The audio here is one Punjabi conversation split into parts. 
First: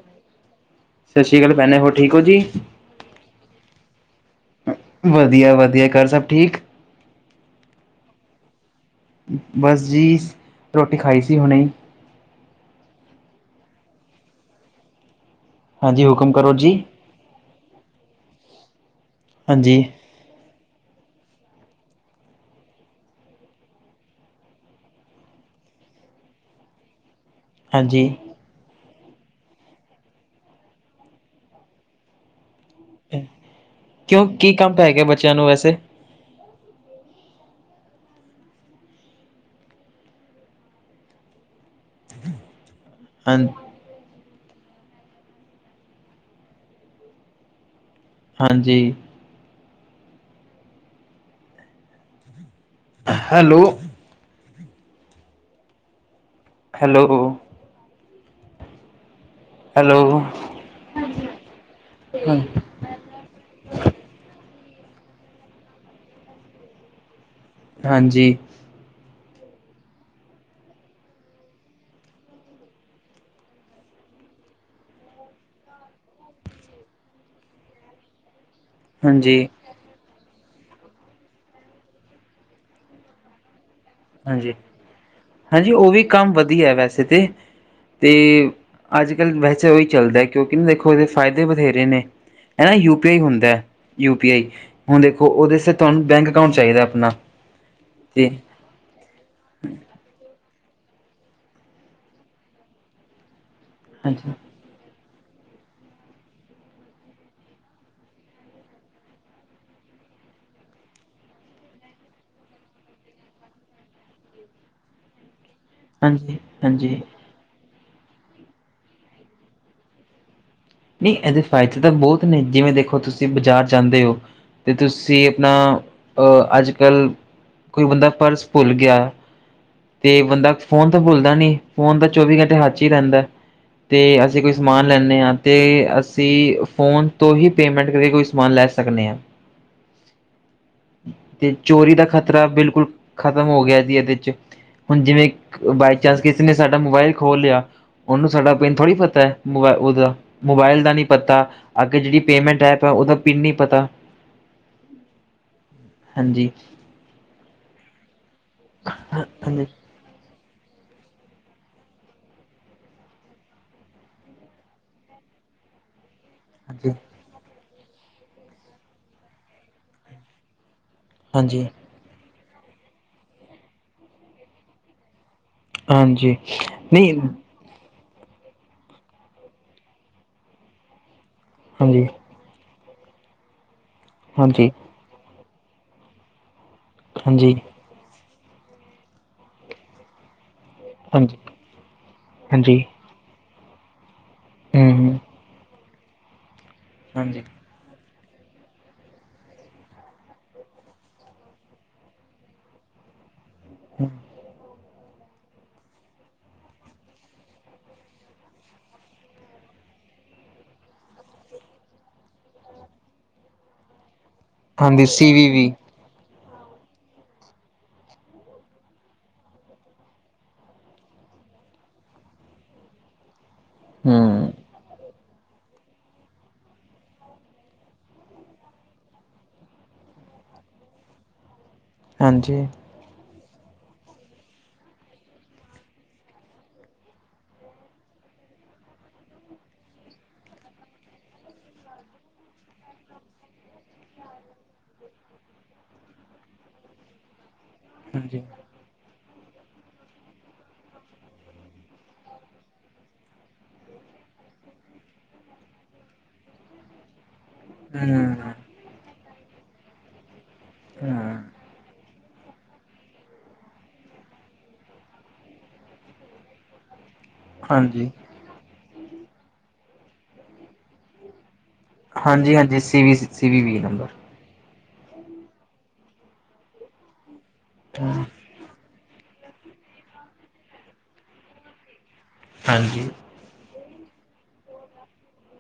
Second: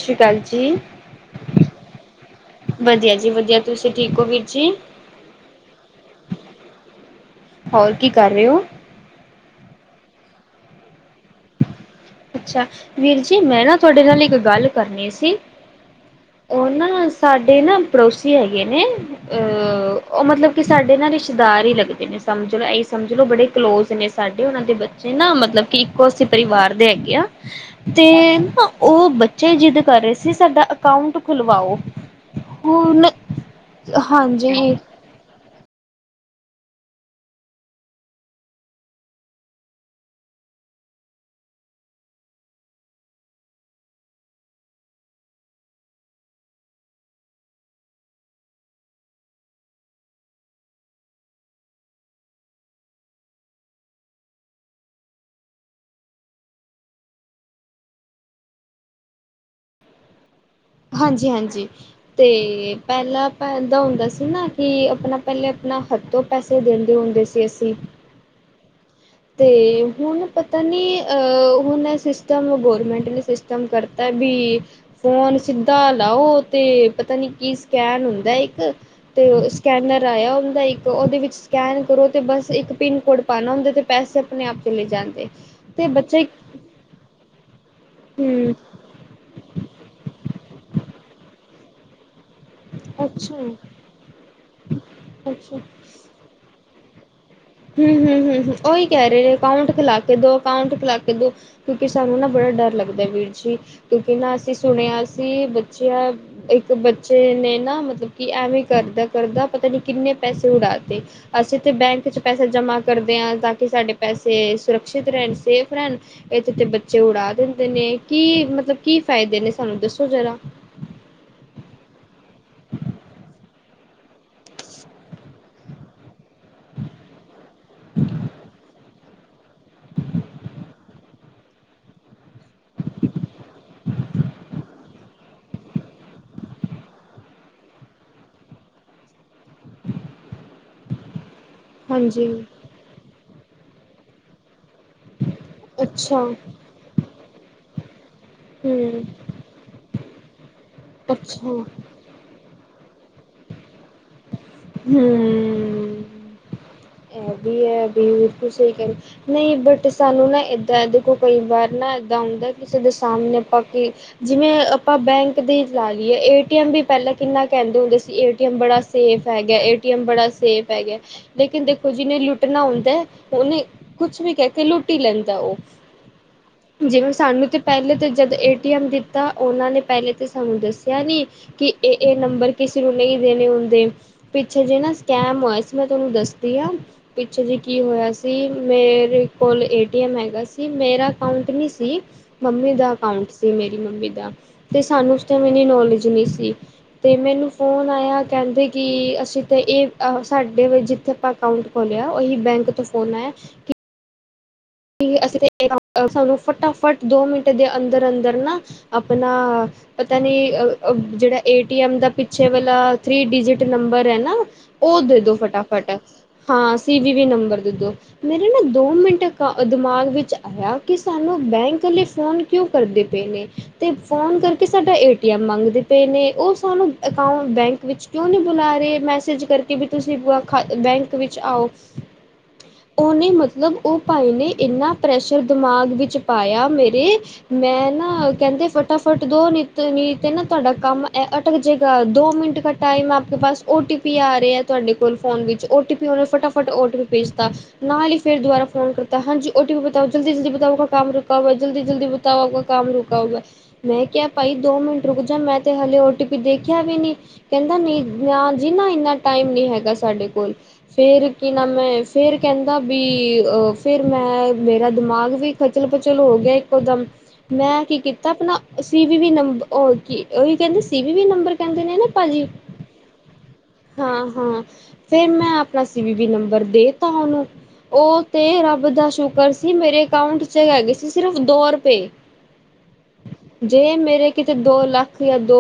ਸਤਿ ਸ਼੍ਰੀ ਅਕਾਲ ਜੀ, ਸਤਿ ਸ਼੍ਰੀ ਅਕਾਲ ਭੈਣੇ, ਹੋਰ ਠੀਕ ਹੋ ਜੀ? ਵਧੀਆ ਜੀ ਵਧੀਆ ਤੁਸੀਂ ਠੀਕ ਹੋ ਵੀ ਵਧੀਆ- ਵਧੀਆ, ਘਰ ਸਭ ਠੀਕ ਹੋਰ ਕੀ ਕਰ ਰਹੇ ਹੋ ਬਸ ਜੀ, ਰੋਟੀ ਖਾਈ ਸੀ ਹੁਣੇ ਅੱਛਾ, ਵੀਰ ਜੀ ਮੈਂ ਨਾ ਤੁਹਾਡੇ ਨਾਲ ਇੱਕ ਗੱਲ ਕਰਨੀ ਸੀ, ਹਾਂਜੀ, ਹੁਕਮ ਕਰੋ ਉਹ ਜੀ। ਨਾ ਸਾਡੇ ਨਾ, ਪੜੋਸੀ ਹੈਗੇ ਨੇ, ਅ ਹਾਂਜੀ ਉਹ ਮਤਲਬ ਕਿ ਸਾਡੇ ਨਾ ਰਿਸ਼ਤੇਦਾਰ ਹੀ ਲੱਗਦੇ ਨੇ, ਸਮਝ ਲ, ਇਹੀਓ ਸਮਝ ਲਓ, ਬੜੇ ਕਲੋਜ ਨੇ ਸਾਡੇ ਉਹਨਾਂ ਦੇ ਬ ਕਿ ਨਾ ਮਤਲਬ ਕਿ ਇੱਕੋ ਅਂ ਪਰਿਵਾਰ ਦੇ ਹੈਗੇ ਆ, ਹਾਂਜੀ। ਤੇ ਨਾ ਉਹ ਬੱਚੇ ਜਿੱਦ ਕਰ ਰਹੇ ਸੀ, ਸਾਡਾ ਅਕਾਊਂਟ ਖੁਲਵਾਓ ਹੁਣ, ਹਾਂਜੀ ਠੀਕ ਏ, ਬੱਚਿਆਂ ਨੂੰ ਵੈਸੇ ਹਾਂਜੀ ਹਾਂਜੀ ਹੈਲੋ ਹੈਲੋ ਹੈਲੋ ਹਾਂਜੀ- ਹਾਂਜੀ ਤੇ ਹਾਂਜੀ, ਪਹਿਲਾਂ ਅਪਾਂ ਐਦਾ ਹੁੰਦਾ ਸੀ ਨਾ, ਕਿ ਆਪਣਾ ਪਹਿਲੇ ਆਪਣਾ ਹੱਥੋਂ ਪੈਸੇ ਦਿੰਦੇ ਹੁੰਦੇ ਸੀ ਅਸੀਂ। ਹਾਂਜੀ ਤੇ, ਹੁਣ ਪਤਾ ਨੀ ਅਹ, ਹੁਣ ਸਿਸਟਮ ਗੌਰਮੈਂਟ ਨੇ ਕੰਮ ਕਰਤਾ ਵੀ ਫੋਨ ਸਿੱਧਾ ਲਾਓ ਤੇ, ਪਤਾ ਨੀ ਕੀ ਸਕੈਨ ਹੁੰਦਾ ਇੱਕ, ਹਾਂਜੀ, ਤੇ ਸਕੈਨਰ ਆਇਆ ਹੁੰਦਾ, ਇੱਕ ਉਹਦੇ ਵਿੱਚ ਸਕੈਨ ਕਰੋ ਤੇ ਬਸ ਇੱਕ ਪਿੰਨ ਕੋਡ ਪਾਉਣਾ ਹੁੰਦਾ ਤੇ ਪੈਸੇ ਆਪਣੇ ਹਾਂਜੀ, ਆਪ ਚਲੇ ਜਾਂਦੇ ਹਾਂਜੀ ਤੇ ਉਹ ਵੀ ਬੱਚੇ ਕੰਮ ਵਧੀਆ ਵੈਸੇ ਤੇ ਤੇ, ਹੂੰ ਅੱਜ ਕੱਲ੍ਹ ਵੈਸੇ ਉਹੀ ਚੱਲਦਾ, ਕਿਉਂਕਿ ਨਾ ਦੇਖੋ ਇਹਦੇ ਫ਼ਾਇਦੇ ਬਥੇਰੇ ਨੇ ਹਨਾ, ਯੂ ਪੀ ਆਈ ਹੁੰਦਾ ਹੈ, ਅੱਛਾ-ਅੱਛਾ। ਯੂ ਪੀ ਆਈ, ਹੁਣ ਦੇਖੋ ਉਹਦੇ ਤੁਹਾਨੂੰ ਬੈਂਕ ਅਕਾਊਂਟ ਚਾਹੀਦਾ ਆਪਣਾ ਹਮ- ਹਮ- ਤੇ ਹਮ ਹ ਉਹੀ ਕਹਿ ਰਹੇ ਨੇ ਅਕਾਊਂਟ ਖਲਾ ਕੇ ਦੋ ਅਕਾਊਂਟ ਖਿਲਾ ਕੇ ਦੋ, ਕਿਉਂਕਿ ਸਾਨੂੰ ਨਾ ਬੜਾ ਡਰ ਲੱਗਦਾ ਵੀਰ ਜੀ, ਕਿਉਂਕਿ ਹਾਂਜੀ ਨਾ ਅਸੀਂ ਸੁਣਿਆ ਸੀ, ਬੱਚਿਆਂ ਇੱਕ ਬੱਚੇ ਨੇ ਨਾ, ਮਤਲਬ ਕਿ ਐਵੇਂ ਕਰਦਾ- ਕਰਦਾ ਪਤਾ ਨੀ ਕਿੰਨੇ ਪੈਸੇ ਉਡਾਤੇ ਅਸੀਂ ਤਾਂ ਬੈਂਕ 'ਚ ਪੈਸੇ ਜਮਾ ਕਰਦੇ ਹਾਂ, ਤਾਂ ਕਿ ਸਾਡੇ ਪੈਸੇ ਸੁਰੱਖਿਅਤ ਰਹਿਣ ਸੇ ਭੈਣ, ਹਾਂਜੀ ਇਥੇ ਤੇ ਬੱਚੇ ਹਾਂਜੀ ਉਡਾ ਦਿੰਦੇ ਨੇ, ਕੀ ਮਤਲਬ, ਕੀ ਫ਼ਾਇਦੇ ਨੇ ਸਾਨੂੰ ਦੱਸੋ ਜਰਾ ਨਹੀਂ ਇਹਦੇ ਫ਼ਾਇਦੇ ਤਾਂ ਬਹੁਤ ਨੇ, ਜਿਵੇਂ ਦੇਖੋ ਤੁਸੀਂ ਬਾਜ਼ਾਰ ਜਾਂਦੇ ਹੋ ਤੇ ਤੁਸੀਂ ਆਪਣਾ ਅਜ ਕੱਲ੍ਹ, ਕੋਈ ਬੰਦਾ ਪਰਸ ਭੁੱਲ ਗਿਆ ਤੇ ਬੰਦਾ ਫੋਨ ਤਾਂ ਭੁੱਲਦਾ ਨੀ, ਫੋਨ ਤਾਂ ਚੌਵੀ ਘੰਟੇ ਹੱਥ ਹੀ ਰਹਿੰਦਾ ਤੇ ਅਸੀਂ ਕੋਈ ਸਮਾਨ ਲੈਦੇ ਹਾਂ ਤੇ ਅਸੀਂ, ਫ਼ੋਨ ਤੋਂ ਹੀ ਪੇਮੈਂਟ ਕਰਕੇ ਕੋਈ ਸਮਾਨ ਲੈ ਸਕਦੇ ਹਾਂ [inaudible] ਤੇ ਚੋਰੀ ਦਾ ਹਾਂਜੀ। ਖ਼ਤਰਾ, ਬਿਲਕੁਲ ਖਤਮ ਹੋ ਗਿਆ ਜੀ ਇਹਦੇ 'ਚ ਹੁਣ ਜਿਵੇਂ ਬਾਈ ਅੱਛਾ ਚਾਂਸ ਕਿਸੇ ਨੇ ਸਾਡਾ ਮੋਬਾਇਲ ਖੋਲ ਲਿਆ ਉਹਨੂੰ ਸਾਡਾ ਪਿੰਨ ਥੋੜੀ ਹੂੰ ਪਤਾ ਹੈ ਉਹਦਾ ਮੋਬਾਇਲ ਦਾ ਨੀ ਪਤਾ ਅੱਛਾ ਜਿਹੜੀ ਪੇਮਟ ਐਪ ਹੈ ਉਹਦਾ ਪਿੰਨ ਨੀ ਪਤਾ ਹੂੰ ਹਾਂਜੀ ਇਹ ਵੀ ਹੈ ਤੁਸੀਂ ਕਰ ਨਹੀਂ ਹਾਂਜੀ ਬਟ ਅਤੇ ਸਾਨੂੰ ਨਾ ਇੱਦਾਂ ਦੇ ਕੋਲ ਕਈ ਵਾਰ ਨਾ ਇੱਦਾਂ ਹੁੰਦਾ ਕਿਸੇ ਦੇ ਸਾਹਮਣੇ ਆਪਾਂ ਕਿ ਜਿਵੇਂ ਆਪਾਂ ਬੈਂਕ ਦੀ ਲਾ ਲਈਏ ਕਹਿੰਦੇ ਹਾਂਜੀ ਪਹਿਲਾਂ ਕਿੰਨਾ ਕਹਿੰਦੇ ਹੁੰਦੇ ਸੀ ਏਟੀ ਬੜਾ ਸੇਫ ਹੈਗਾ। ਏਟੀ ਬੜਾ ਸੇਫ ਹੈਗਾ। ਹਾਂਜੀ ਲੇਕਿਨ ਦੇਖੋ ਜਿਹਨੇ ਲੁੱਟਣਾ ਹੁੰਦਾ। ਉਹਨੇ ਕੁਛ ਵੀ ਕਹਿ ਕੇ ਲੁੱਟ ਲੈਂਦਾ ਉਹ। ਹਾਂਜੀ ਜਿਵੇਂ ਨਹੀਂ ਸਾਨੂੰ ਤੇ। ਪਹਿਲੇ ਤੇ ਜਦ ਏਟੀਐਮ ਦਿੱਤਾ। ਉਹਨਾਂ ਨੇ ਪਹਿਲੇ ਤੇ ਸਾਨੂੰ ਦੱਸਿਆ ਨੀ ਕਿ ਇਹ ਹਾਂਜੀ ਇਹ ਨੰਬਰ ਕਿਸੇ ਨੂੰ ਨਹੀਂ ਦੇਣੇ ਹੁੰਦੇ। ਪਿੱਛੇ ਹਾਂਜੀ ਜੇ ਨਾ ਸਕੈਮ ਹੋਆ ਸੀ। ਮੈਂ ਤੁਹਾਨੂੰ ਦੱਸਦੀ ਹਾਂ। ਪਿੱਛੇ ਜੀ ਹਾਂਜੀ ਕੀ ਹੋਇਆ ਸੀ। ਮੇਰੇ ਕੋਲ ਏਟੀਐਮ ਹੈਗਾ ਸੀ। ਮੇਰਾ ਹਾਂਜੀ ਅਕਾਊਂਟ ਨਹੀਂ ਸੀ। ਮੰਮੀ ਹਾਂਜੀ ਦਾ ਅਕਾਊਂਟ ਸੀ। ਮੇਰੀ ਮੰਮੀ ਦਾ। ਤੇ ਹੂੰ ਸਾਨੂੰ ਹੂੰ ਉਸ ਟਾਈਮ ਇੰਨੀ ਨੌਲੇਜ ਨਹੀਂ ਸੀ। ਤੇ ਹਾਂਜੀ ਮੈਨੂੰ ਫੋਨ ਆਇਆ ਕਹਿੰਦੇ ਕਿ ਅਸੀਂ ਤੇ ਇਹ ਸਾਡੇ ਜਿੱਥੇ ਅਕਾਊਂਟ ਖੋਲਿਆ। ਉਹੀ ਬੈਂਕ ਤੋਂ ਫੋਨ ਆਇਆ। ਹੂੰ। ਅਸੀਂ ਸਾਨੂੰ ਫਟਾਫਟ ਦੋ ਮਿੰਟ ਦੇ ਅੰਦਰ-ਅੰਦਰ ਨਾ ਆਪਣਾ ਪਤਾ ਨੀ ਜਿਹੜਾ ਏਟੀਮ ਦਾ ਪਿੱਛੇ ਵਾਲਾ ਥਰੀ ਡਿਜਿਟ ਨੰਬਰ ਹੈ ਨਾ। ਉਹ ਹਾਂਜੀ ਦੇ ਸੀ ਦੋ ਵੀ ਵੀ ਫਟਾਫਟ ਹਾਂ। ਸੀ ਵੀ ਨੰਬਰ ਦੇ ਦੋ। ਮੇਰੇ ਨਾ ਦੋ ਮਿੰਟ ਦਿਮਾਗ ਵਿੱਚ ਆਇਆ ਕਿ ਸਾਨੂੰ ਬੈਂਕੇ ਫੋਨ ਕਿਉਂ ਕਰਦੇ ਪਏ ਨੇ। ਤੇ ਫੋਨ ਹੂੰ ਕਰਕੇ ਸਾਡਾ ਏਟੀਐਮ ਮੰਗਦੇ ਪਏ ਨੇ। ਉਹ ਸਾਨੂੰ ਅਕਾਊਂਟ ਬੈਂਕ ਵਿੱਚ ਕਿਉਂ ਨਹੀਂ ਬੁਲਾ ਰਹੇ ਮੈਸੇਜ ਕਰਕੇ। ਕਿ ਵੀ ਤੁਸੀਂ ਪੂਰਾ ਖਾ ਬੈਂਕ ਵਿੱਚ ਆਓ। ਹਾਂਜੀ। ਉਹਨੇ ਮਤਲਬ ਉਹ ਭਾਈ ਨੇ ਇੰਨਾ ਪ੍ਰੈਸ਼ਰ ਦਿਮਾਗ ਵਿੱਚ ਪਾਇਆ ਮੇਰੇ। ਮੈਂ ਨਾ ਕਹਿੰਦੇ ਫਟਾਫਟ ਦੋ। ਨਿਤੇ ਨੇਹਤੇ ਨਾ ਤੁਹਾਡਾ ਕੰਮ ਅਟਕ ਜੇਗਾ। ਦੋ ਮਿੰਟ ਕੱਟ ਟਾਈਮ ਆਪ ਕੇ ਪਾਸ ਓ ਟੀ ਪੀ ਆ ਰਹੇ ਆ। ਤੁਹਾਡੇ ਕੋਲ ਫੋਨ ਵਿੱਚ। ਓ ਟੀ ਪੀ ਉਹਨੇ ਫਟਾਫਟ ਆਰਡਰ ਭੇਜ ਤਾਂ ਨਾਲ ਹੀ ਫਿਰ ਹਾਂਜੀ ਦੁਬਾਰਾ ਫੋਨ ਕਰਤਾ ਹਾਂਜੀ ਓਟੀ ਪੀ ਬਤਾਓ ਜਲਦੀ-ਜਲਦੀ ਬਤਾਓ ਉਹ ਆਪ ਕਾ ਕਮ ਰੁਕਾਊਗਾ। ਜਲਦੀ-ਜਲਦੀ ਬਤਾਓ ਆਪ ਕਾ ਕਮ ਰੁਕਾਊਗਾ। ਮੈਂ ਕਿਹਾ ਭਾਈ ਦੋ ਮਿੰਟ ਰੁਕ ਜਾ। ਮੈਂ ਤੇ ਹਾਲੇ ਓਟੀ ਪੀ ਦੇਖਿਆ ਵੀ ਨੀ। ਕਹਿੰਦਾ ਨੀ ਨਾ ਹੂੰ ਜੀ ਨਾ ਇੰਨਾ ਟਾਈਮ ਨੀ ਹੈਗਾ ਸਾਡੇ ਕੋਲ। ਫਿਰ ਹੂੰ ਕੀ ਨਾਮ ਮੈਂ ਫਿਰ ਕਹਿੰਦਾ ਵੀ ਫਿਰ ਮੈਂ ਮੇਰਾ ਦਿਮਾਗ ਵੀ ਖਚਲ-ਪਚਲ ਹੋ ਗਿਆ। ਇੱਕੋ ਦਮ ਮੈਂ ਕੀ ਹਾਂਜੀ ਕੀਤਾ ਆਪਣਾ ਸੀਵੀ ਵੀ ਨੰਬਰ ਕੀ ਉਹੀ ਕੀ ਸੀ ਵੀ ਨੰਬਰ ਕਹਿੰਦੇ ਨੇ ਨਾ ਭਾਜੀ ਹਾਂਜੀ-ਹਾਂਜੀ ਸੀ ਵੀ ਸੀ ਵੀ ਵੀ ਨੰਬਰ ਹਾਂ-ਹਾਂ। ਫਿਰ ਮੈਂ ਆਪਣਾ ਸੀ ਵੀ ਬੀ ਨੰਬਰ ਦੇ ਤਾਂ ਉਹਨੂੰ। ਉਹ ਤੇ ਰੱਬ ਦਾ ਸ਼ੁਕਰ ਸੀ। ਮੇਰੇ ਅਕਾਊਂਟ ਚ ਹੈਗੇ ਸੀ। ਸਿਰਫ ਦੋ ਰੁਪਏ। ਹਾਂਜੀ। ਜੇ ਮੇਰੇ ਕਿਤੇ ਦੋ ਲੱਖ। ਜਾਂ ਦੋ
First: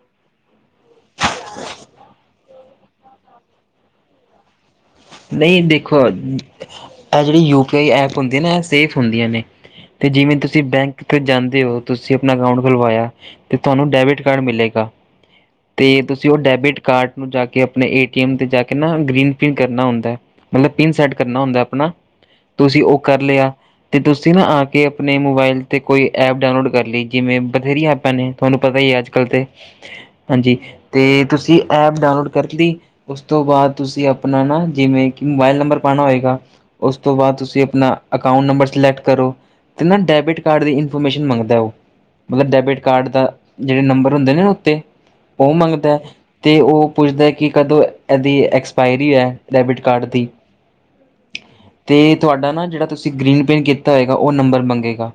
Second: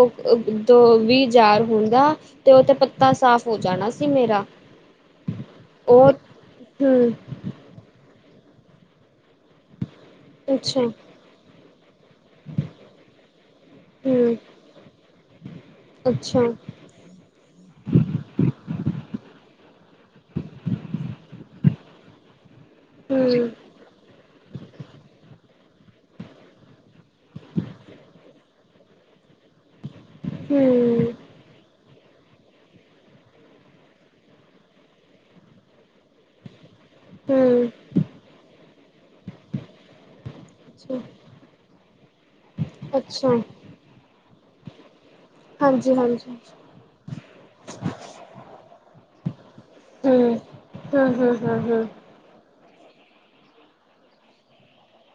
ਦੋ ਵੀਹ ਜਾਰ ਹੁੰਦਾ। ਤੇ ਉਹ ਤੇ ਪੱਤਾ ਸਾਫ਼ ਹੋ ਜਾਣਾ ਸੀ ਮੇਰਾ ਨਹੀਂ ਦੇਖੋ ਉਹ ਹੂੰ ਇਹ ਜਿਹੜੀ ਯੂਪੀ ਆਈ ਐਪ ਹੁੰਦੀ। ਨਾ ਇਹ ਸੇਫ ਹੁੰਦੀਆਂ ਨੇ। ਤੇ ਜਿਵੇਂ ਤੁਸੀਂ ਅੱਛਾ ਬੈਂਕ ਤੇ ਜਾਂਦੇ ਹੋ। ਤੂਸੀ ਅਪਨਾ ਅਕਾਊਂਟ ਖੁਲਵਾਏਐ, ਤੇ ਤੂਆਨੂੰ ਡੈਬਿਟ ਹੂੰ ਕਾਰਡ ਮਿਲੇਗਾ, ਤੇ ਤੂਸੀ ਓ ਅੱਛਾ ਹੂੰ ਡੈਬਿਟ ਕਾਰਟ ਨੂੰ ਜਾ ਕੇ ਅਪਣੇ ਏ ਟੀ ਐਮ ਤੇ ਜਾ ਕੇ ਨਾ ਗ੍ਰੀਨ ਪਿੰਨ ਕਰਨਾ ਹੁੰਦੈ, ਮਤਲਬ ਪਿੰਨ ਸੈਟ ਕਰਨਾ ਹੁੰਦੈ ਅਪਨਾ। ਤੂਸੀ ਓ ਹੂੰ ਕਰ ਲੇਆ, ਤੇ ਤੂਸੀ ਨਾ ਆ ਕੇ ਅਪਨੇ ਮੋਬਾਇਲ ਤੇ ਕੋਈ ਐਪ ਡਾਊਨਲੋਡ ਕਰ ਲੀ, ਜਿਵੇਂ ਬਥੇਰੀਆਂ ਐਪਾਂ ਨੇ ਤੂਆਨੂੰ ਪਤਾ ਈ ਏ ਅੱਜ-ਕੱਲ ਤੇ ਹਾਂਜੀ, ਤੇ ਤੂਸੀ ਐਪ ਡਾਊਨਲੋਡ ਕਰ ਲੀ, ਉਸ ਤੋ ਬਾਦ ਤੂਸੀ ਅਪ ਅਪਨਾ ਨਾ ਜਿਵੇਂ ਕਿ ਮੋਬਾਇਲ ਨੰਬਰ ਪਾਣਾ ਹੋਏਗਾ, ਉਸ ਤੋਂ ਬਾਦ ਹੂੰ ਤੂਸੀ ਅਪਨਾ ਅਕਾਊਂਟ ਨੰਬਰ ਸਲੈਕਟ ਕਰੋ, ਤੇ ਨਾ ਡੈਬਿਟ ਕਾਰਡ ਦੀ ਅੱਛਾ ਇਨਫੋਰਮੇਸ਼ਨ ਮੰਗਦੈ ਓ, ਮਤਲਬ ਡੈਬਿਟ ਕਾਰਡ ਅੱਛਾ ਦਾ ਜੇੜੇ ਨੰਬਰ ਹੁੰਦੇ ਨੇ ਨਾ ਉੱਤੇ, ਓ ਹਾਂਜੀ ਮੰਗਦੈ, ਹਾਂਜੀ ਹੂੰ ਤੇ ਓ ਪੁੱਛਦੈ ਕਿ ਕਦੋਂ ਐਦੀ ਐਕਸਪਾਇਰੀ ਹੈ, ਡੈਬਿਟ ਕਾਰਡ ਹਾਂ ਦੀ, ਹਾਂ ਹਾਂ ਹਾਂ ਤੇ ਤੂਆਡਾ ਨਾ ਜੇੜਾ ਤੂਸੀ ਗ੍ਰੀਨ ਪਿੰਨ ਕੀਤਾ ਹੋਏਗਾ, ਓ ਨੰਬਰ ਮੰਗੇਗਾ,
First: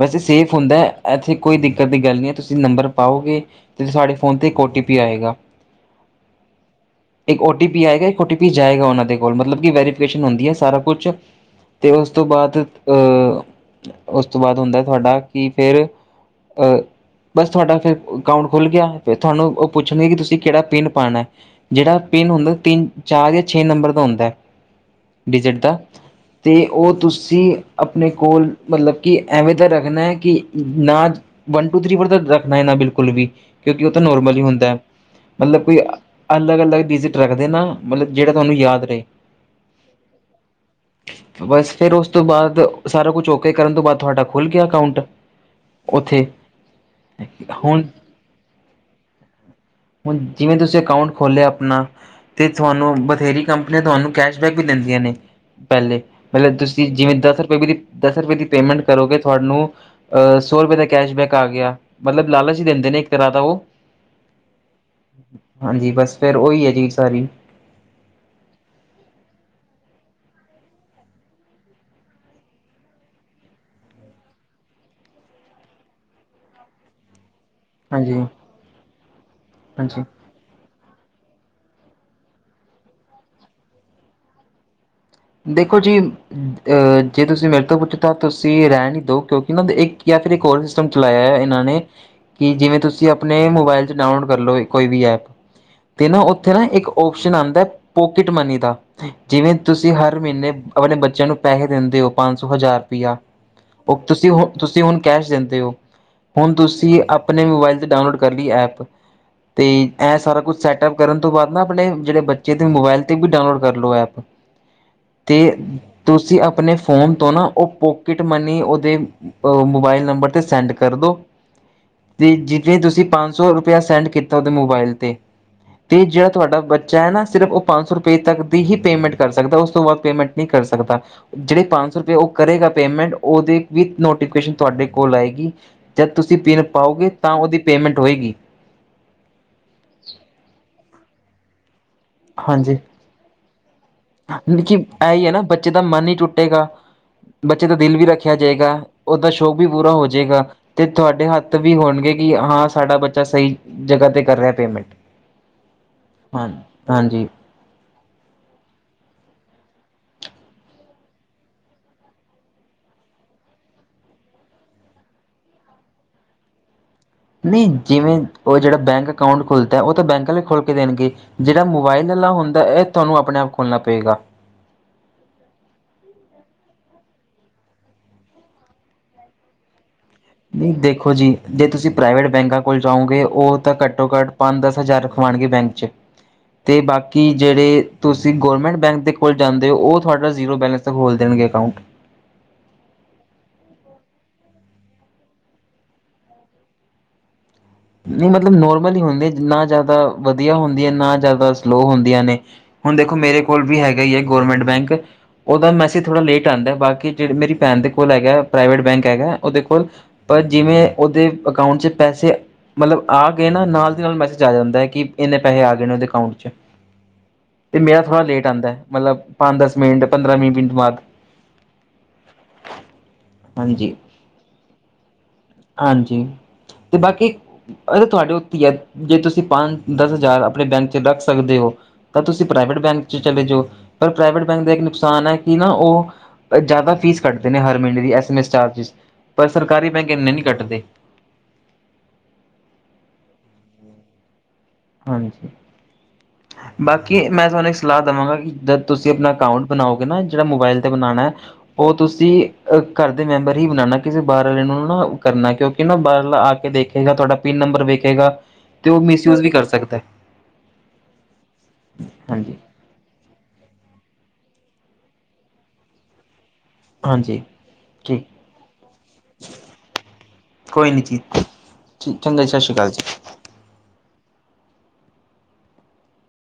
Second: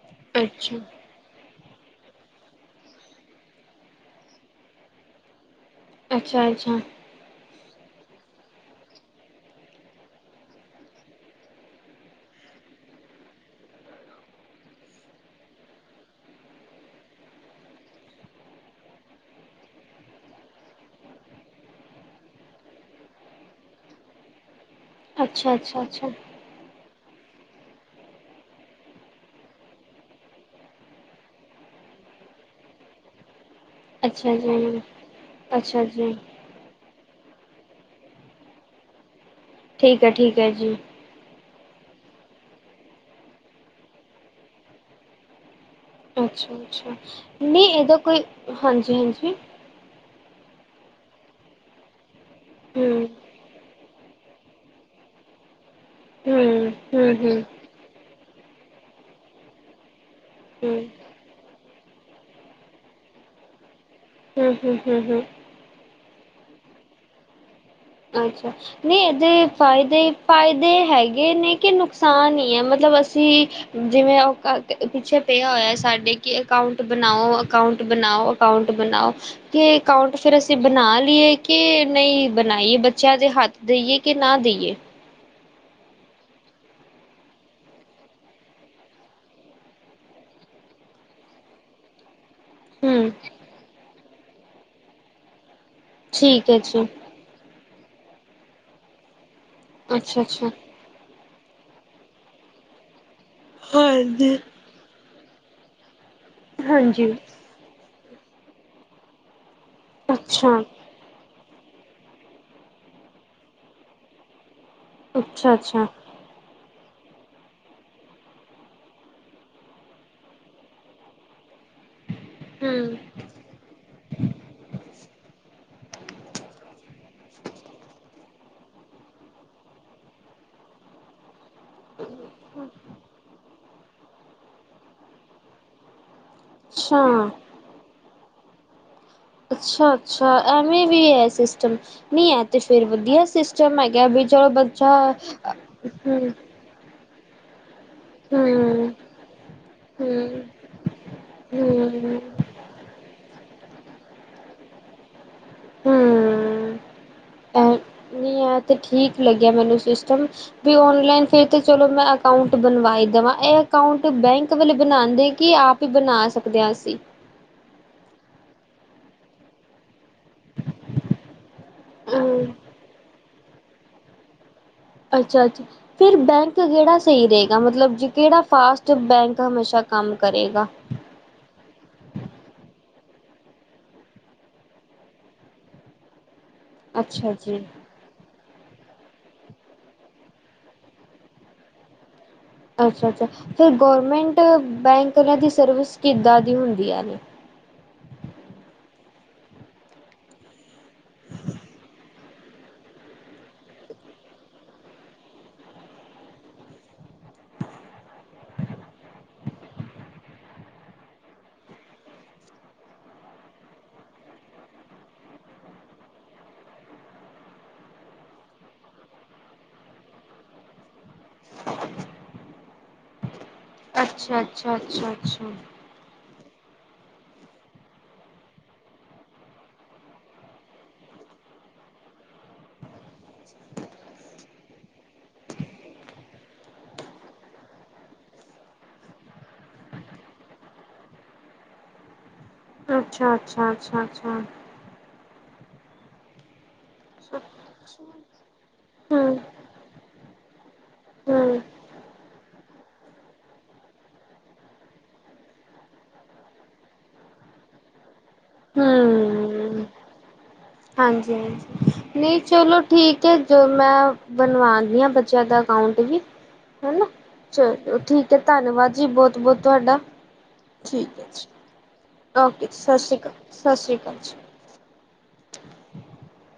ਵੈਸੇ ਸੇਫ਼ ਅੱਛਾ ਹੁੰਦੈ ਐਥੇ ਕੋਈ ਦਿੱਕਤ ਦੀ ਗਾੱਲ ਨੀ ਐ, ਤੂਸੀ ਨੰਬਰ ਪਾਓਗੇ, ਤੇ ਸਾਡੇ ਫੋਨ ਤੇ ਇੱਕ ਓ ਟੀ ਪੀ ਆਏਗਾ। ਅੱਛਾ-ਅੱਛਾ। ਇੱਕ ਓ ਟੀ ਪੀ ਆਏਗਾ, ਇੱਕ ਓ ਟੀ ਪੀ ਜਾਏਗਾ ਓਨਾ ਦੇ ਕੋਲ, ਮਤਲਬ ਕੀ ਵੈਰੀਫਿਕੇਸ਼ਨ ਹੁੰਦੀ ਐ ਸਾਰਾ ਕੁੱਛ ਤੇ ਉਸ ਤੋਂ ਬਾਦ ਅ ਉਸ ਤੋਂ ਬਾਦ ਹੁੰਦੈ, ਤੂਆਡਾ ਕਿ ਫੇਰ ਅ ਬਸ ਥੂਆਡਾ ਫੇਰ ਅਕਾਊਂਟ ਖੁੱਲ ਗੇਆ, ਫੇਰ ਥਾਨੂੰ ਓ ਪੁੱਛਣਗੇ ਕਿ ਤੂਸੀ ਕੈੜਾ ਪਿੰਨ ਪਾਣੈ? ਜੇੜਾ ਪਿੰਨ ਹੁੰਦੈ ਤਿੰਨ-ਚਾਰ ਯਾ ਛੇ ਨੰਬਰ ਦਾ ਹੁੰਦੈ, ਅੱਛਾ ਡਿਜਿਟ ਦਾ ਅੱਛਾ ਅੱਛਾ ਤੇ ਓ ਤੁਸੀਂ ਅਪਨੇ ਕੋਲ ਮਤਲਬ ਕਿ ਐਵੇਂ ਦਾ ਰੱਖਨੈ ਕਿ ਨਾਜ ਵਨ ਟੂ ਥੀ ਫੋਰ ਤਾਂ ਰੱਖਨਾ ਈ ਨਾ ਬਿਲਕੁਲ ਵੀ। ਕਿਉਂਕਿ ਓ ਤਾਂ ਅੱਛਾ ਨੋਰਮਲ ਹੀ ਜੀ ਹੁੰਦੈ, ਮਤਲਬ ਕੋਈ ਅੱਛਾ ਜੀ ਅਲੱਗ-ਅਲੱਗ ਡਿਜ਼ਿਟ ਰੱਖਦੇਨਾ। ਮਤਲਬ ਜੇੜਾ ਤੂਆਨੂੰ ਯਾਦ ਰਏ। ਠੀਕ ਐ, ਠੀਕ ਐ ਜੀ। ਬੱਸ ਫੇਰ ਉਸ ਤੋਂ ਬਾਦ ਸਾਰਾ ਕੁੱਛ ਓਕੇ ਕਰਨ ਤੋਂ ਬਾਦ ਥੂਆਡਾ ਖੁੱਲ ਗੇਆ ਅਕਾਊਂਟ। ਉੱਥੇ। ਅੱਛਾ-ਅੱਛਾ, ਨੀ ਹੁਣ, ਐਦਾ ਕੋਈ, ਹਾਂਜੀ-ਹਾਂਜੀ। ਹੁਨ ਜਿਵੇਂ ਤੂਸੀ ਅਕਾਊਂਟ ਖੋਲੇਆ ਅਪਨਾ ਥੂਆਨੂੰ ਹੂੰ ਬਥੇਰੀ ਕੰਪਨੀਆਂ ਤੂਆਨੂੰ ਕੈਸ਼ਬੈਕ ਵੀ ਦੇੰਦੀਆਂ ਨੇ ਪੈਲੇ। ਹੂੰ ਮਤਲਬ ਤੂਸੀ ਹੂੰ ਜਿਵੇਂ ਹੂੰ ਹੂੰ ਦਾੱਸ ਰੁਪਏ ਵੀ ਦੀ ਦਾੱਸ ਰਪੇ ਦੀ ਪੇਮੈਂਟ ਕਰੋਗੇ ਥੂਆਨੂੰ ਅ ਸੌ ਰੁਪੇ ਦਾ ਕੈਸ਼ਬੈਕ ਆ ਗੇਆ। ਮਤਲਬ ਲਾਲਚ ਈ ਦੇਂਦੇ ਨੇ ਇੱਕ ਤਰਾ ਦਾ ਓ ਹੂੰ, ਹੂੰ, ਹੂੰ, ਹੂੰ। ਹਾਂਜੀ, ਬਾੱਸ ਫੇਰ ਓਈ ਏ ਜੀ ਸਾਰੀ। ਅੱਛਾ, ਅਛੱ। ਨਈ ਏਦੇ ਫਾਏਦੇ-ਫਾਏਦੇ ਹੈਗੇ ਨੇ, ਕੇ ਨੁਕਸਾਨ ਈ ਐ, ਮਤਲਬ ਅਸੀ ਜਿਵੇਂ ਓ ਕ ਕ ਪਿੱਛੇ ਪੇਆ ਹੋਏ ਸਾਡੇ ਕਿ ਅਕਾਊਂਟ ਬਨਾਓ ਅਕ ਅਕਾਊਂਟ ਹਾਂਜੀ, ਬਨਾਓ, ਅਕਾਊਂਟ ਬਨਾਓ ਕੇ ਹਾਂਜੀ। ਅਕਾਊਂਟ ਫੇਰ ਅਸੀ ਬਨਾ ਲੀਏ ਕੇ ਨਈ ਬਨਾ ਬਨਾਈਏ, ਬੱਚੇਆਂ ਦੇ ਹਾੱਤ ਦੇਈਏ ਕੇ ਨਾ ਦੇਈਏ? ਦੇਖੋ ਜੀ ਅ ਜੇ ਤੂਸੀ ਮੇਰੇ ਤੋ ਪੁੱਛੋ ਤਾਂ ਤੂਸੀ ਰੈਣ ਈ ਦੋ ਕਿਉਂਕਿ ਨਾ ਏ ਦੇ ਇੱਕ ਯਾ ਫਿਰ ਏਕ ਹੋਰ ਸਿ ਸਟਮ ਚਲਾਏਆ ਐ ਇਨਾਂ ਨੇ ਕਿ ਜਿਵੇਂ ਤੂਸੀਂ ਹਮ ਅਪਨੇ ਮੋਬਾਇਲ ਚ ਡਾਊਨਲੋਡ ਕਰਲੋਗੇ ਕੋਈ ਵੀ ਐਪ ਤੇ ਨਾ ਠੀਕ ਉੱਥੇ ਹੈ ਨਾ ਜੀ ਇੱਕ ਓਪ ਸਣ ਆਂਦੈ ਪੋਕਿਟ ਮਨੀ ਦਾ, ਜਿਵੇਂ ਤੂਸੀਂ ਹਰ ਅੱਛਾ ਅੱਛਾ ਮ੍ਹੀਨੇ ਅਪਨੇ ਬੱਚੇਆਂ ਨੂੰ ਪੈਸੇ ਦੇਂਦੇ ਓ ਪਾੰਜ ਸੌ ਹਜਾਰ ਰੁਪਇਆ ਓ ਤੂਸੀ ਹਾਂਜੀ ਹੂ ਤੂਸੀ ਹੁਨ ਕੈਸ਼ ਦੇਦੇ ਓ, ਹੁਨ ਤੂਸੀ ਹਾਂਜੀ ਅਪਨੇ ਮੋਬਾਇਲ ਤੇ ਡਾਊਨਲੋਡ ਕਰ ਲੀ ਐਪ ਤੇ ਇਹ ਸਾਰਾ ਕੁਝ ਅੱਛਾ ਸੈਟਆਪ ਕਰਨ ਤੋਂ ਬਾਅਦ ਨਾ ਆਪਣੇ ਜਿਹੜੇ ਬੱਚੇ ਦੇ ਮੋਬਾਇਲ ਤੇ ਵੀ ਡਾਊਨਲੋਡ ਕਰ ਲੋ ਐਪ ਤੇ ਅੱਛਾ ਅੱਛਾ ਤੁਸੀਂ ਆਪਣੇ ਫੋਨ ਤੋਂ ਨਾ ਉਹ ਪੋਕਿਟ ਮਨੀ ਉਹਦੇ ਉਹ ਮੋਬਾਈਲ ਨੰਬਰ ਤੇ ਸੈਂਡ ਕਰ ਦੋ ਤੇ ਜਿਦੇ ਹਮ ਤੁਸੀਂ ਪੰਜ ਸੌ ਰੁਪਇਆ ਸੈਂਡ ਕੀਤਾ ਉਹਦੇ ਮੋਬਾਇਲ ਤੇ ਤੇ ਜਿਹੜਾ ਤੁਹਾਡਾ ਬੱਚਾ ਏ ਨਾ ਸਿਰਫ ਉਹ ਪੰਜ ਸੌ ਰੁਪਏ ਤੱਕ ਦੀ ਹੀ ਪੇਮੈਂਟ ਕਰ ਸਕਦਾ ਉਸ ਤੋਂ ਵਦ ਪੇਮੈਂਟ ਨਹੀਂ ਕਰ ਸਕਦਾ। ਜਿਹੜੇ ਪੰਜ ਸੌ ਰੁਪਏ ਉਹ ਕਰੇਗਾ ਪੇਮੈਂਟ ਉਹਦੇ ਵੀ ਨੋਟੀਫਿਕੇਸ਼ਨ ਤੁਹਾਡੇ ਕੋਲ ਆਏਗੀ। ਜਦ ਤੁਸੀਂ ਪਿਨ ਪਾਓਗੇ ਅੱਛਾ ਤਾਂ ਉਹਦੀ ਪੇਮੈਂਟ ਹੋਏਗੀ। ਅੱਛਾ-ਅੱਛਾ, ਐਵੇਂ ਵੀ ਹੈ ਸਿਸਟਮ ਨਹੀਂ ਏ ਤੇ ਹਾਂਜੀ ਫਿਰ ਵਧੀਆ ਸਿਸ ਟਮ ਹੈਗਾ, ਵਿਚ ਔਰ ਮਤਲਬ ਕਿ ਬੱਚਾ ਇਹ ਹੀ ਹੈ ਨਾ ਬੱਚੇ ਦਾ ਮਨ ਹੀ ਟੁੱਟੇਗਾ ਬੱਚੇ ਦਾ ਦਿਲ ਵੀ ਰੱਖਿਆ ਹੂੰ ਜਾਏਗਾ ਉਹਦਾ ਸ਼ੌਕ ਵੀ ਪੂਰਾ ਹੋ ਜੇਗਾ। ਹੂੰ ਤੇ ਤੁਹਾਡੇ ਹੱਥ ਵੀ ਹੋਣਗੇ ਹੂੰ ਕਿ ਹਾਂ ਸਾਡਾ ਬੱਚਾ ਸਹੀ ਜਗ੍ਹਾ ਤੇ ਕਰ ਰਿਹਾ ਪੇਮੈਂਟ। ਹਾਂ, ਹੂੰ ਹਾਂਜੀ। ਐ ਨਹੀਂ, ਐ ਤੇ ਠੀਕ ਲੱਗਿਆ ਮੈਨੂੰ ਸਿਸਟਮ ਵੀ ਓਨਲਾਈਨ ਫਿਰ ਤੇ ਚਲੋ ਮੈਂ ਅਕਾਊਂਟ ਬਣਵਾਈ ਦਵਾਂ ਇਹ ਅਕਾਊਂਟ ਬੈਂਕ ਵਾਲੇ ਬਣਾਦੇ ਕਿ ਆਪ ਵੀ ਬਣਾ ਸਕਦੇ ਆ ਅਸੀਂ ਨਹੀਂ, ਜਿਵੇਂ ਉਹ ਜਿਹੜਾ ਬੈਂਕ ਅਕਾਊਟ ਖੁਲਦਾ ਉਹ ਤਾਂ ਬੈਂਕ ਆਲੇ ਖੋਲ ਕੇ ਦੇਣਗੇ, ਜਿਹੜਾ ਮੋਬਾਇਲ ਆਲਾ ਹੂੰ ਹੁੰਦਾ, ਇਹ ਤੁਹਾਨੂੰ ਆਪਣੇ ਆਪ ਖੋਲ੍ਹਣਾ ਪਏਗਾ। ਅੱਛਾ ਅੱਛਾ, ਫਿਰ ਬੈਂਕ ਕਿਹੜਾ ਸਹੀ ਰਹੇਗਾ, ਮਤਲਬ ਜੀ ਕਿਹੜਾ ਫਾਸਟ ਬੈਂਕ ਹਮੇਸ਼ਾ ਕੰਮ ਕਰੇ ਦੇਖੋ ਜੀ ਜੇ ਤੁਸੀਂ ਪ੍ਰਾਈਵੇਟ ਬੈਂਕਾਂ ਕੋਲ ਜਾਓਗੇ, ਉਹ ਤਾਂ ਘੱਟੋ ਘੱਟ ਪੰਜ ਦਸ ਹਜ਼ਾਰ ਰਖਵਾਉਣਗੇ ਬੈਂਕ ਚ ਤੇ ਬਾਕੀ ਅੱਛਾ ਜੀ ਜਿਹੜੇ ਤੁਸੀਂ ਗੌਰਮੈਂਟ ਬੈਂਕ ਦੇ ਕੋਲ ਜਾਂਦੇ ਓ ਉਹ ਤੁਹਾਡਾ ਜ਼ੀਰੋ ਬੈਲਸ ਤੱਕ ਖੋਲ ਦੇਣਗੇ ਅਕਾਊਂਟ। ਅੱਛਾ ਅੱਛਾ, ਫਿਰ ਗੌਰਮੈਂਟ ਬੈਂਕ ਇਹਨਾਂ ਦੀ ਸਰਵਿਸ ਕਿੱਦਾਂ ਦੀ ਹੁੰਦੀ ਐ? ਨਹੀਂ ਮਤਲਬ ਨੋਰਮਲ ਹੀ ਹੁੰਦੇ, ਨਾ ਜ਼ਿਆਦਾ ਵਧੀਆ ਹੁੰਦੀਆਂ, ਨਾ ਜ਼ਿਆਦਾ ਸਲੋਅ ਹੁੰਦੀਆਂ ਨੇ। ਹੁਣ ਦੇਖੋ, ਮੇਰੇ ਕੋਲ ਵੀ ਹੈਗਾ ਈ ਏ ਗੌਰਮੈਂਟ ਬੈਂਕ ਉਹਦਾ ਮੈਸੇਜ ਥੋੜ੍ਹਾ ਲੇਟ ਆਂਦਾ, ਬਾਕੀ ਜਿਹੜੇ ਮੇਰੀ ਭੈਣ ਦੇ ਕੋਲ ਹੈਗਾ ਪ੍ਰਾਈਵੇਟ ਬੈਂਕ ਹੈਗਾ ਉਹਦੇ ਕੋਲ ਪਰ ਜਿਵੇਂ ਉਹਦੇ ਅਕਾਊਂਟ 'ਚ ਪੈਸੇ ਮਤਲਬ ਆ ਗਏ ਨਾ ਨਾਲ ਦੀ ਨਾਲ ਮੈਸੇਜ ਆ ਜਾਂਦਾ ਏ ਕਿ ਇੰਨੇ ਪੈਸੇ ਆ ਗਏ ਨੇ ਉਹਦੇ ਅਕਾਊਂਟ ਚ। ਤੇ ਮੇਰਾ ਥੋੜਾ ਲੇਟ ਆਂਦਾ ਏ, ਮਤਲਬ ਪੰਜ ਦਸ ਮਿੰਟ, ਪੰਦਰਾਂ ਵੀਹ ਮਿੰਟ ਬਾਅਦ। ਹਾਂਜੀ। ਅੱਛਾ ਅੱਛਾ ਅੱਛਾ ਅੱਛਾ। ਹਾਂਜੀ ਤੇ ਬਾਕੀ ਏਹ ਤਾਂ ਤੁਹਾਡੇ ਉੱਤੇ ਈ ਐ ਜੇ ਤੁਸੀਂ ਪੰਜ ਦਸ ਹਜ਼ਾਰ ਆਪਣੇ ਬੈਂਕ ਚ ਰੱਖ ਸਕਦੇ ਓ ਤਾਂ ਤੁਸੀਂ ਪ੍ਰਾਈਵੇਟ ਬੈਂਕ ਚ ਚਲੇ ਜਾਓ ਪਰ ਪ੍ਰਾਈਵੇਟ ਬੈਂਕ ਦਾ ਇੱਕ ਨੁਕਸਾਨ ਹੈ ਕਿ ਨਾ ਉਹ ਜ਼ਿਆਦਾ ਫ਼ੀਸ ਕੱਟਦੇ ਨੇ ਹਰ ਮਹੀਨੇ ਦੀ ਐਸ ਐਮ ਐਸ ਚਾਰਜਿਸ, ਪਰ ਸਰਕਾਰੀ ਬੈਂਕ ਇੰਨੇ ਨੀ ਕੱਟਦੇ। ਅੱਛਾ ਅੱਛਾ ਅੱਛਾ ਅੱਛਾ। ਹਾਂਜੀ। ਬਾਕੀ ਮੈਂ ਤੁਹਾਨੂੰ ਇੱਕ ਸਲਾਹ ਦਵਾਗਾ ਕਿ ਜਦ ਤੁਸੀਂ ਆਪਣਾ ਅਕਾਊਂਟ ਬਣਾਓਗੇ ਨਾ ਜਿਹੜਾ ਮੋਬਾਇਲ ਤੇ ਬਣਾਣਾ ਹੂੰ-ਹੂੰ-ਹੂੰ। ਉਹ ਤੁਸੀਂ ਅ ਘਰ ਦੇ ਮੈਂਬਰ ਹੀ ਬਣਾਣਾ, ਕਿਸੇ ਬਾਹਰ ਵਾਲੇ ਨੂੰ ਨਾ ਕਰਨਾ ਕਿਉਂਕਿ ਨਾ ਬਾਹਰ ਆਲਾ ਆ ਕੇ ਦੇਖ ਵੇਖੇਗਾ, ਤੁਹਾਡਾ ਪਿੰਨ ਨੰਬਰ ਵੇਖੇਗਾ ਤੇ ਉਹ ਮਿਸਯੂਜ ਵੀ ਕਰ ਸਕਦਾ। ਹਾਂਜੀ ਹਾਂਜੀ, ਨਹੀਂ ਹਾਂਜੀ ਚਲੋ ਠੀਕ ਏ, ਜਦੋਂ ਮੈਂ ਬਣਵਾਦੀ ਆਂ ਬੱਚਿਆਂ ਦਾ ਅਕਾਊਟ ਵੀ ਹਨਾ ਹਾਂਜੀ ਚਲੋ ਠੀਕ ਐ, ਧੰਨਵਾਦ ਜੀ ਬੋਤ-ਬੋਤ ਤੁਆਡਾ। ਕੋਈ ਨੀ ਜੀ, ਚੰਗਾ ਜੀ ਸ਼ਸ ਸ੍ਰੀ ਕਾਲ ਜੀ। ਸਾਸ਼ ਸ੍ਰੀ ਕਾਲ ਜੀ। [unintelligible]